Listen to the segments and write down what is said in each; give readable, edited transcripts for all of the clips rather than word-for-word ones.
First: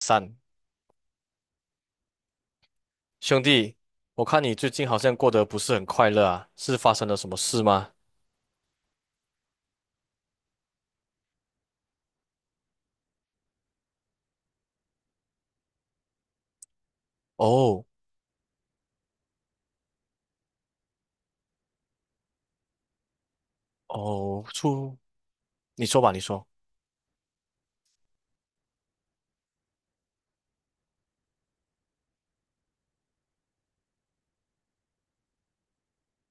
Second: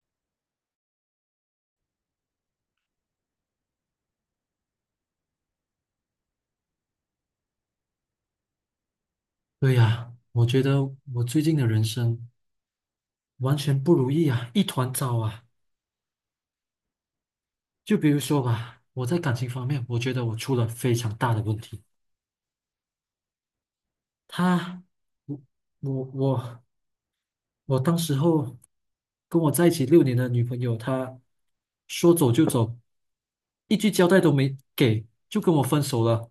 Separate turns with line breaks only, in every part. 三，兄弟，我看你最近好像过得不是很快乐啊，是发生了什么事吗？
对呀，我觉得我最近的人生完全不如意啊，一团糟啊。
哦
就比如说吧，我在感情方面，我觉得我出了非常大的问题。
哦，
他，
出，
我
你说
我
吧，你说。
我我当时候跟我在一起六年的女朋友，她说走就走，一句交代都没给，就跟我分手了。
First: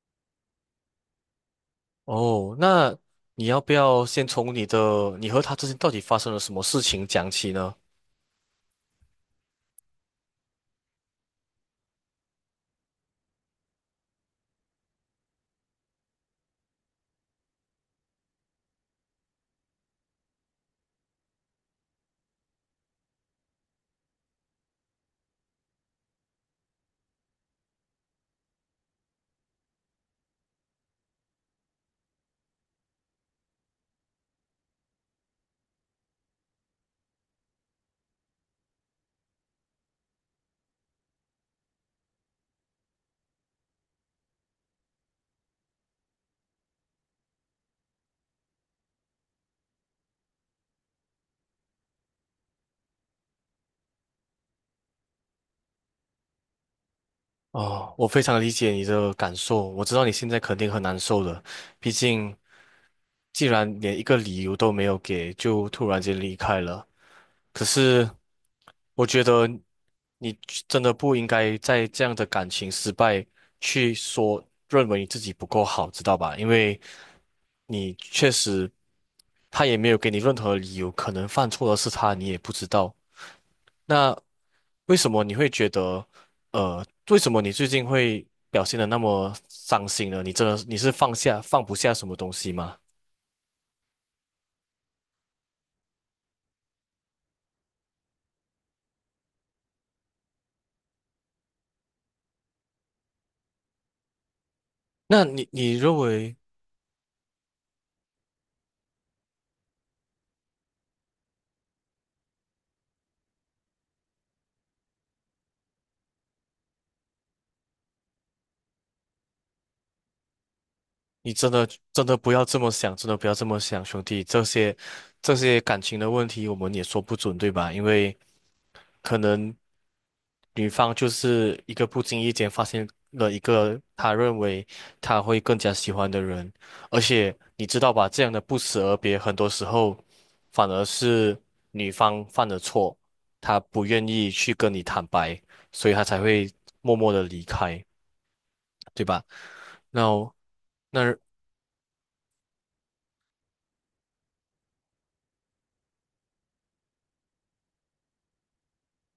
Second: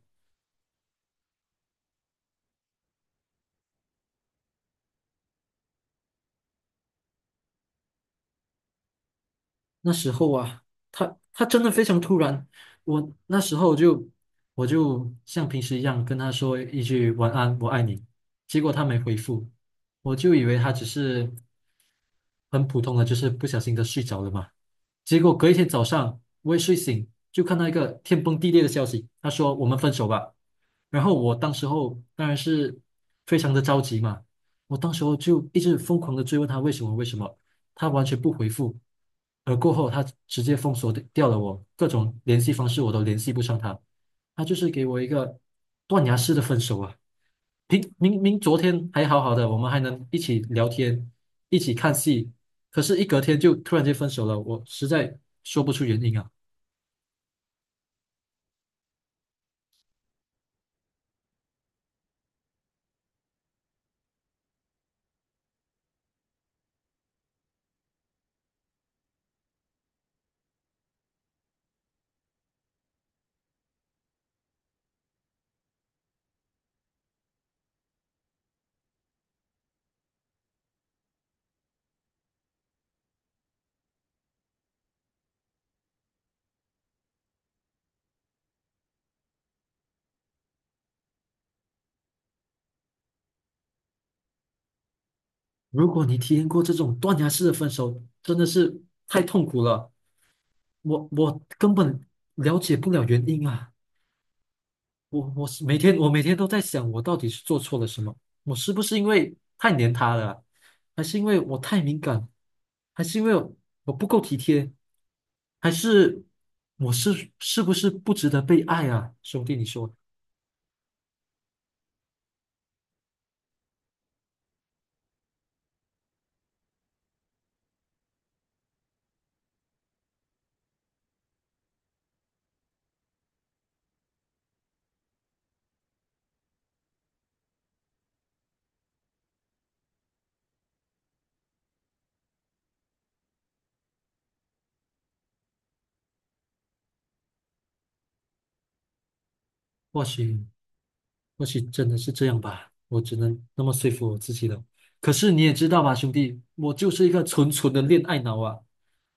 哦，那你要不要先从你的，你和他之间到底发生了什么事情讲起呢？
那时候啊，他真的非常突然，我那时候就我就像平时一样跟他说一句晚安，我爱你，结果他没回复，我就以为他只是很普通的，就是不小心的睡着了嘛。结果隔一天早上，我一睡醒就看到一个天崩地裂的消息，他说我们分手吧。然后我当时候当然是非常的着急嘛，我当时候就一直疯狂的追问他为什么为什么，他完全不回复，而过后他直接封锁掉了我各种联系方式，我都联系不上他，他就是给我一个断崖式的分手啊！明明昨天还好好的，我们还能一起聊天，一起看戏，可是，一隔天就突然间分手了，我实在说不出原因啊。
哦，我非常理解你的感受，我知道你现在肯定很难受的，毕竟既然连一个理由都没有给，就突然间离开了。可是。我觉得你真的不应该在这样的感情失败去说认为你自己不够好，知道吧？因为你确实他也没有给你任何理由，可能犯错的是他，你也不知道。那为什么你会觉得，为什么你最近会表现的那么伤心呢？你真的你是放下放不下什么东西吗？
如果你体验过这种断崖式的分手，真的是太痛苦了。我根本了解不了原因啊。
那
我
你
我是
你
每天
认
我每
为？
天都在想，我到底是做错了什么？我是不是因为太黏他了啊，还是因为我太敏感，还是因为我不够体贴，还是我是不是不值得被爱啊？兄弟，你说，
你真的真的不要这么想，真的不要这么想，兄弟，这些感情的问题，我们也说不准，对吧？因为可能女方就是一个不经意间发现了一个她认为她会更加喜欢的人，而且你知道吧，这样的不辞而别，很多时候反而是女方犯了错，她不愿意去跟你坦白，所以她才会默默的离开，对吧？
或
那
许。
那。
或许真的是这样吧，我只能那么说服我自己了。可是你也知道吧，兄弟，我就是一个纯纯的恋爱脑啊，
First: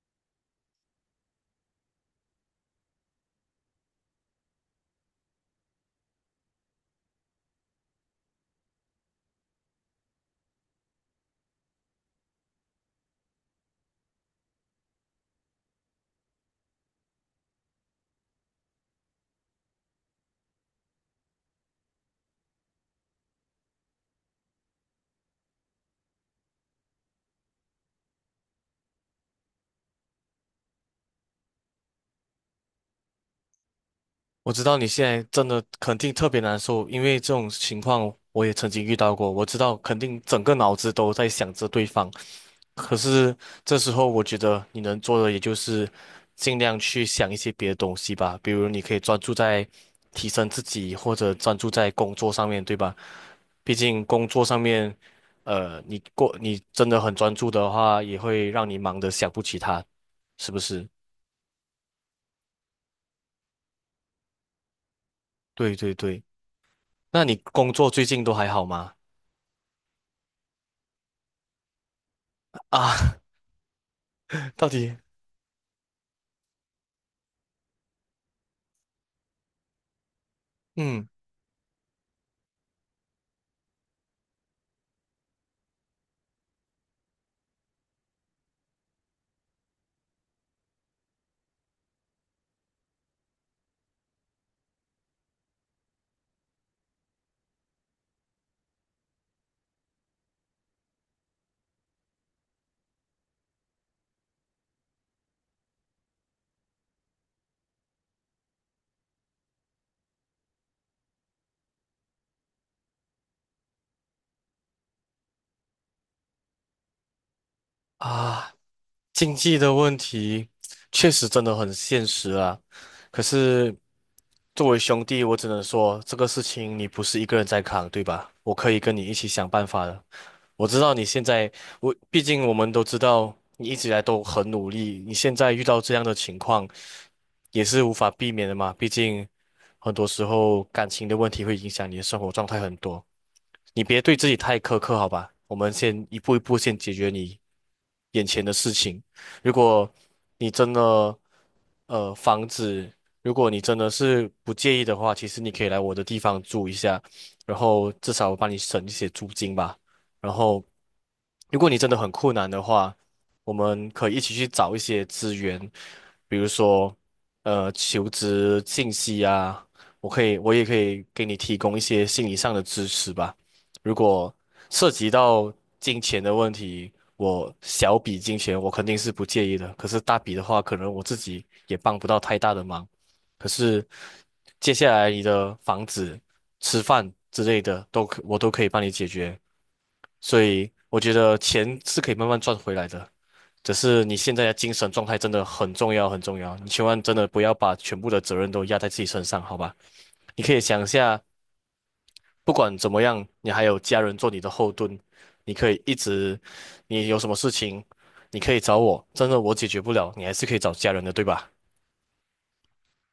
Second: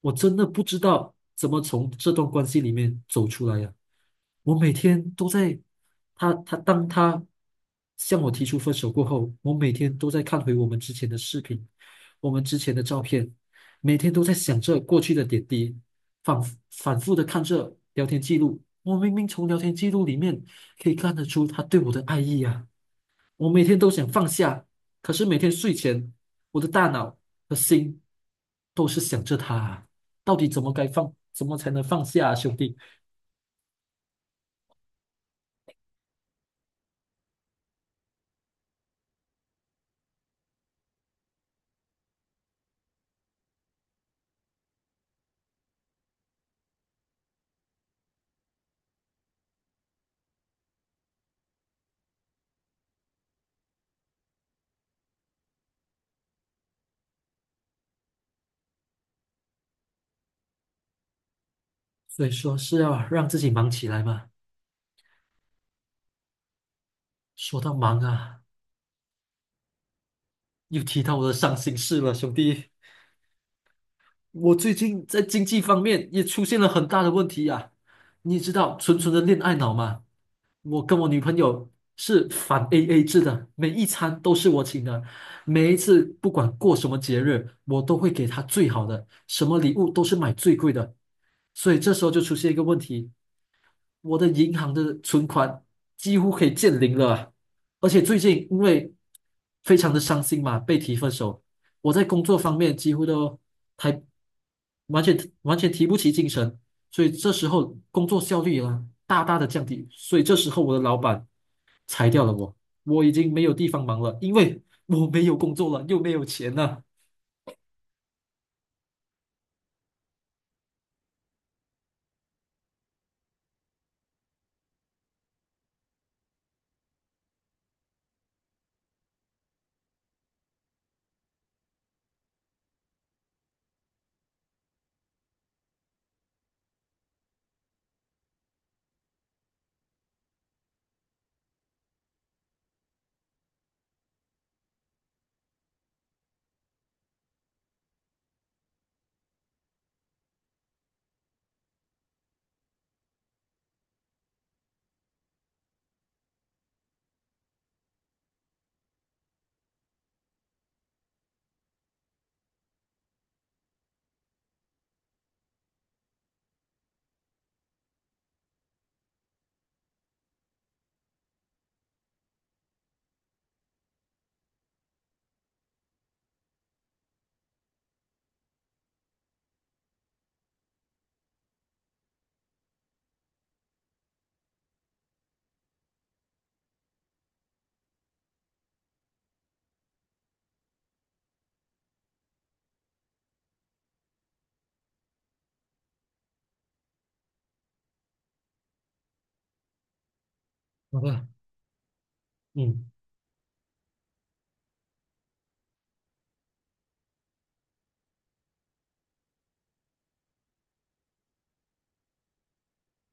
我真的不知道怎么从这段关系里面走出来呀、我每天都在，当他向我提出分手过后，我每天都在看回我们之前的视频，我们之前的照片，每天都在想着过去的点滴，反反复的看着聊天记录。我明明从聊天记录里面可以看得出他对我的爱意啊！我每天都想放下，可是每天睡前，我的大脑和心都是想着他啊，到底怎么该放，怎么才能放下啊，兄弟？
我知道你现在真的肯定特别难受，因为这种情况我也曾经遇到过。我知道肯定整个脑子都在想着对方，可是这时候我觉得你能做的也就是尽量去想一些别的东西吧，比如你可以专注在提升自己，或者专注在工作上面，对吧？毕竟工作上面，你过你真的很专注的话，也会让你忙得想不起他，是不是？
所以说是要让自己忙起来嘛。
对对对，那你
说
工
到
作
忙
最近都
啊，
还好吗？
又提到我的伤心事了，兄 弟。
啊。
我
到
最
底，
近在经济方面也出现了很大的问题呀、你知道纯纯的恋爱脑吗？我跟我
嗯
女朋友是反 AA 制的，每一餐都是我请的，每一次不管过什么节日，我都会给她最好的，什么礼物都是买最贵的。所以这时候就出现一个问题，我的银行的存款几乎可以见零了啊。而且最近因为非常的伤心嘛，被提分手，我在工作方面几乎都还完全完全提不起精神，所以这时候工作效率啊大大的降低，所以这时候我的老板裁掉了我，我已经没有地方忙了，因为我没有工作了，又没有钱了。
啊，经济的问题确实真的很现实啊。可是作为兄弟，我只能说这个事情你不是一个人在扛，对吧？我可以跟你一起想办法的。我知道你现在，我毕竟我们都知道你一直以来都很努力，你现在遇到这样的情况也是无法避免的嘛。毕竟很多时候感情的问题会影响你的生活状态很多。你别对自己太苛刻，好吧？我们先一步一步先解决你眼前的事情。如果你真的，房子，如果你真的是不介意的话，其实你可以来我的地方住一下，然后至少我帮你省一些租金吧。然后，如果你真的很困难的话，我们可以一起去找一些资源，比如说，求职信息啊，我可以，我也可以给你提供一些心理上的支持吧。如果涉及到金钱的问题，我小笔金钱我肯定是不介意的，可是大笔的话，可能我自己也帮不到太大的忙。可是接下来你的房子、吃饭之类的都可，我都可以帮你解决，所以我觉得钱是可以慢慢赚回来的。只是你现在的精神状态真的很重要，很重要。你千万真的不要把全部的责任都压在自己身上，好吧？你可以想一
好
下，
了。
不管怎
嗯。
么样，你还有家人做你的后盾，你可以一直，你有什么事情，你可以找我，真的我解决不了，你还是可以找家人的，对吧？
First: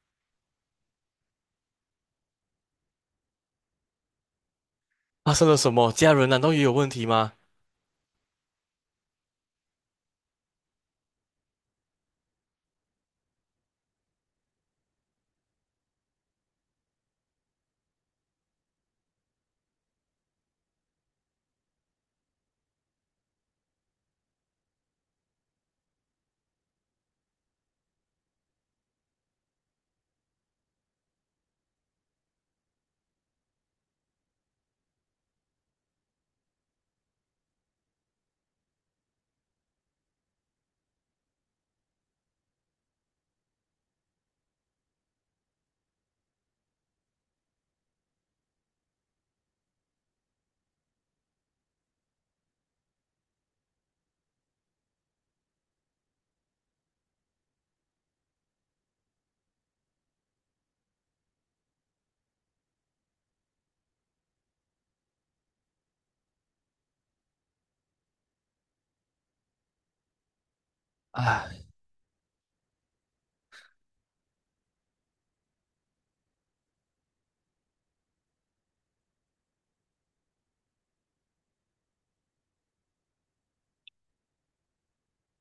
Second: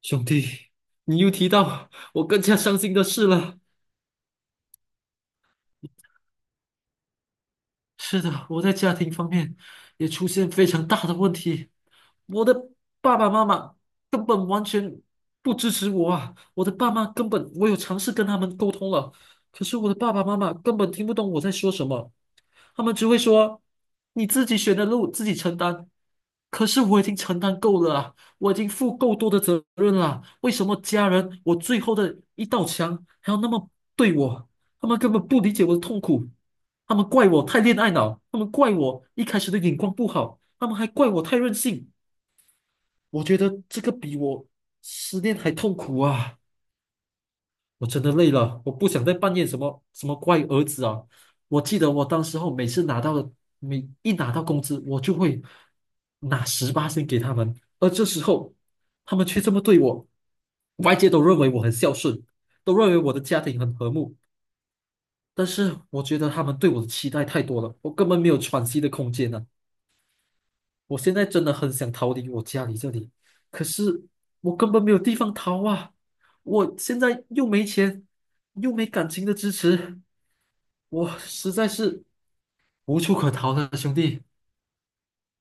兄弟，你又提到我更加伤心的事了。
发生了 什么？家人难道也有问题吗？
是的，我在家庭方面也出现非常大的问题。我的爸爸妈妈根本完全不支持我啊！我的爸妈根本，我有尝试跟他们沟通了，可是我的爸爸妈妈根本听不懂我在说什么。他们只会说你自己选的路自己承担。可是我已经承担够了啊，我已经负够多的责任了啊，为什么家人我最后的一道墙还要那么对我？他们根本不理解我的痛苦，他们怪我太恋爱脑，他们怪我一开始的眼光不好，他们还怪我太任性。我觉得这个比我失恋还痛苦啊！我真的累了，我不想再扮演什么什么乖儿子啊！我记得我当时候每次拿到的，每一拿到工资，我就会拿十八先给他们，而这时候他们却这么对我，外界都认为我很孝顺，都认为我的家庭很和睦，但是我觉得他们对我的期待太多了，我根本没有喘息的空间呢、我现在真的
唉，
很想逃离我家里这里，可是我根本没有地方逃啊！我现在又没钱，又没感情的支持，我实在是无处可逃了，兄弟。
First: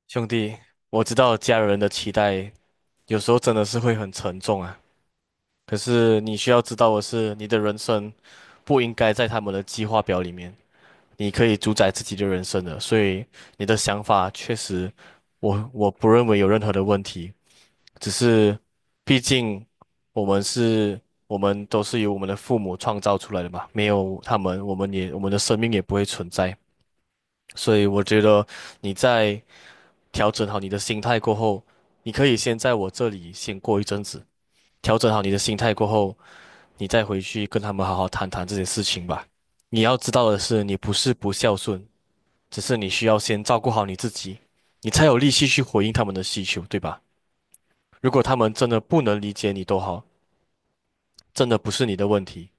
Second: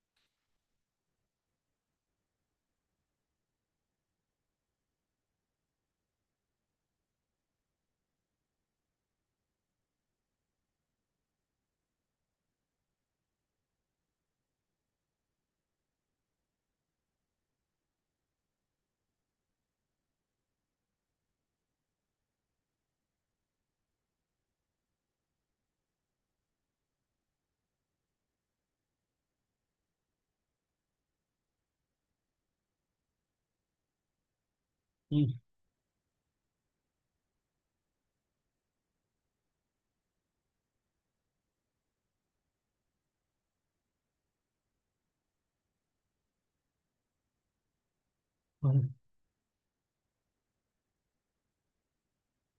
兄弟，我知道家人的期待有时候真的是会很沉重啊。可是你需要知道的是，你的人生不应该在他们的计划表里面。你可以主宰自己的人生的，所以你的想法确实我不认为有任何的问题。只是毕竟我们是，我们都是由我们的父母创造出来的嘛，没有他们，我们的生命也不会存在。所以我觉得你在调整好你的心态过后，你可以先在我这里先过一阵子，调整好你的
嗯
心态过后，你再回去跟他们好好谈谈这件事情吧。你要知道的是，你不是不孝顺，只是你需要先照顾好你自己，你才有力气去回应他们的需求，对吧？如果他们真的
嗯
不能理解你都好。真的不是你的问题，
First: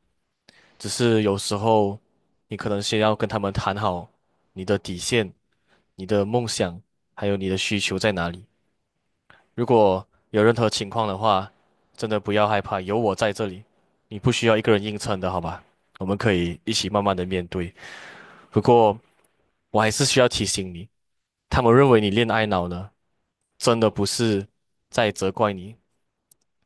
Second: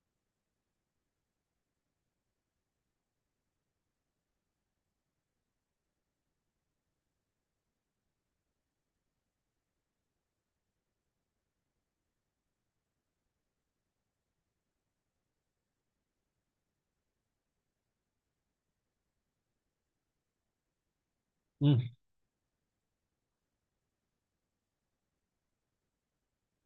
只是有时候你可能先要跟他们谈好你的底线、你的梦想，还有你的需求在哪里。如果有任何情况的话，真的不要害怕，有我在这里，你不需要一个人硬撑的，好吧？我们可以一起慢慢的面对。不过我还是需要提醒你，他们认
嗯
为你恋爱脑呢，真的不是在责怪你。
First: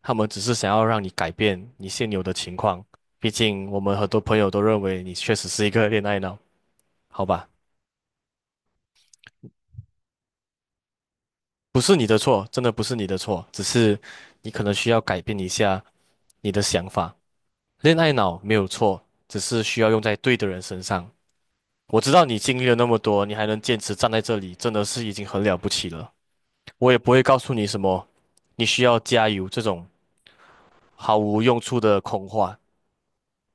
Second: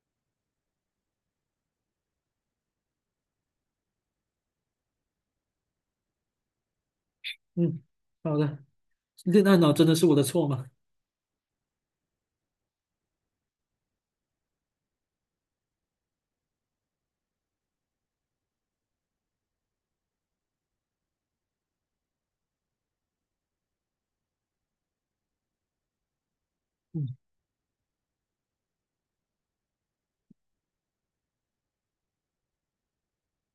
他们只是想要让你改变你现有的情况。毕竟我们很多朋友都认为你确实是一个恋爱脑，好吧？
嗯，好的，恋爱脑真的是我的错吗？
不是你的错，真的不是你的错，只是你可能需要改变一下你的想法。恋爱脑没有错，只是需要用在对的人身上。我知道你经历了那么多，你还能坚持站在这里，真的是已经很了不起了。我也
嗯，
不会告诉你什么，你需要加油这种毫无用处的空话。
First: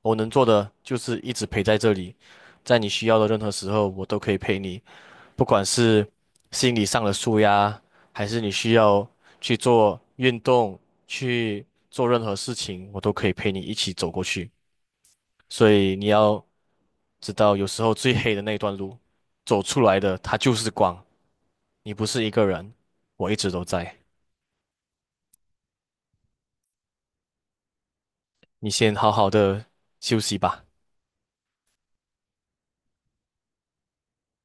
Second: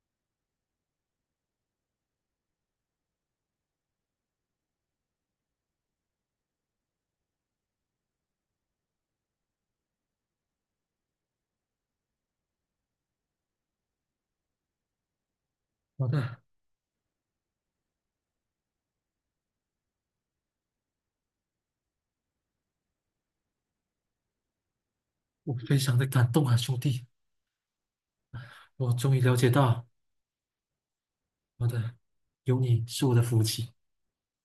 我能做的就是一直陪在这里，在你需要的任何时候，我都可以陪你，不管是心理上的舒压，还是你需要去做运动、去做任何事情，我都可以陪你一起走过去。所以你
好的，
要知道，有时候最黑的那段路，走出来的它就是光，你不是一个人，我一直都在。
我非常的感动啊，兄弟，
你
我
先好
终于
好
了解
的
到，
休息吧。
好的，有你是我的福气。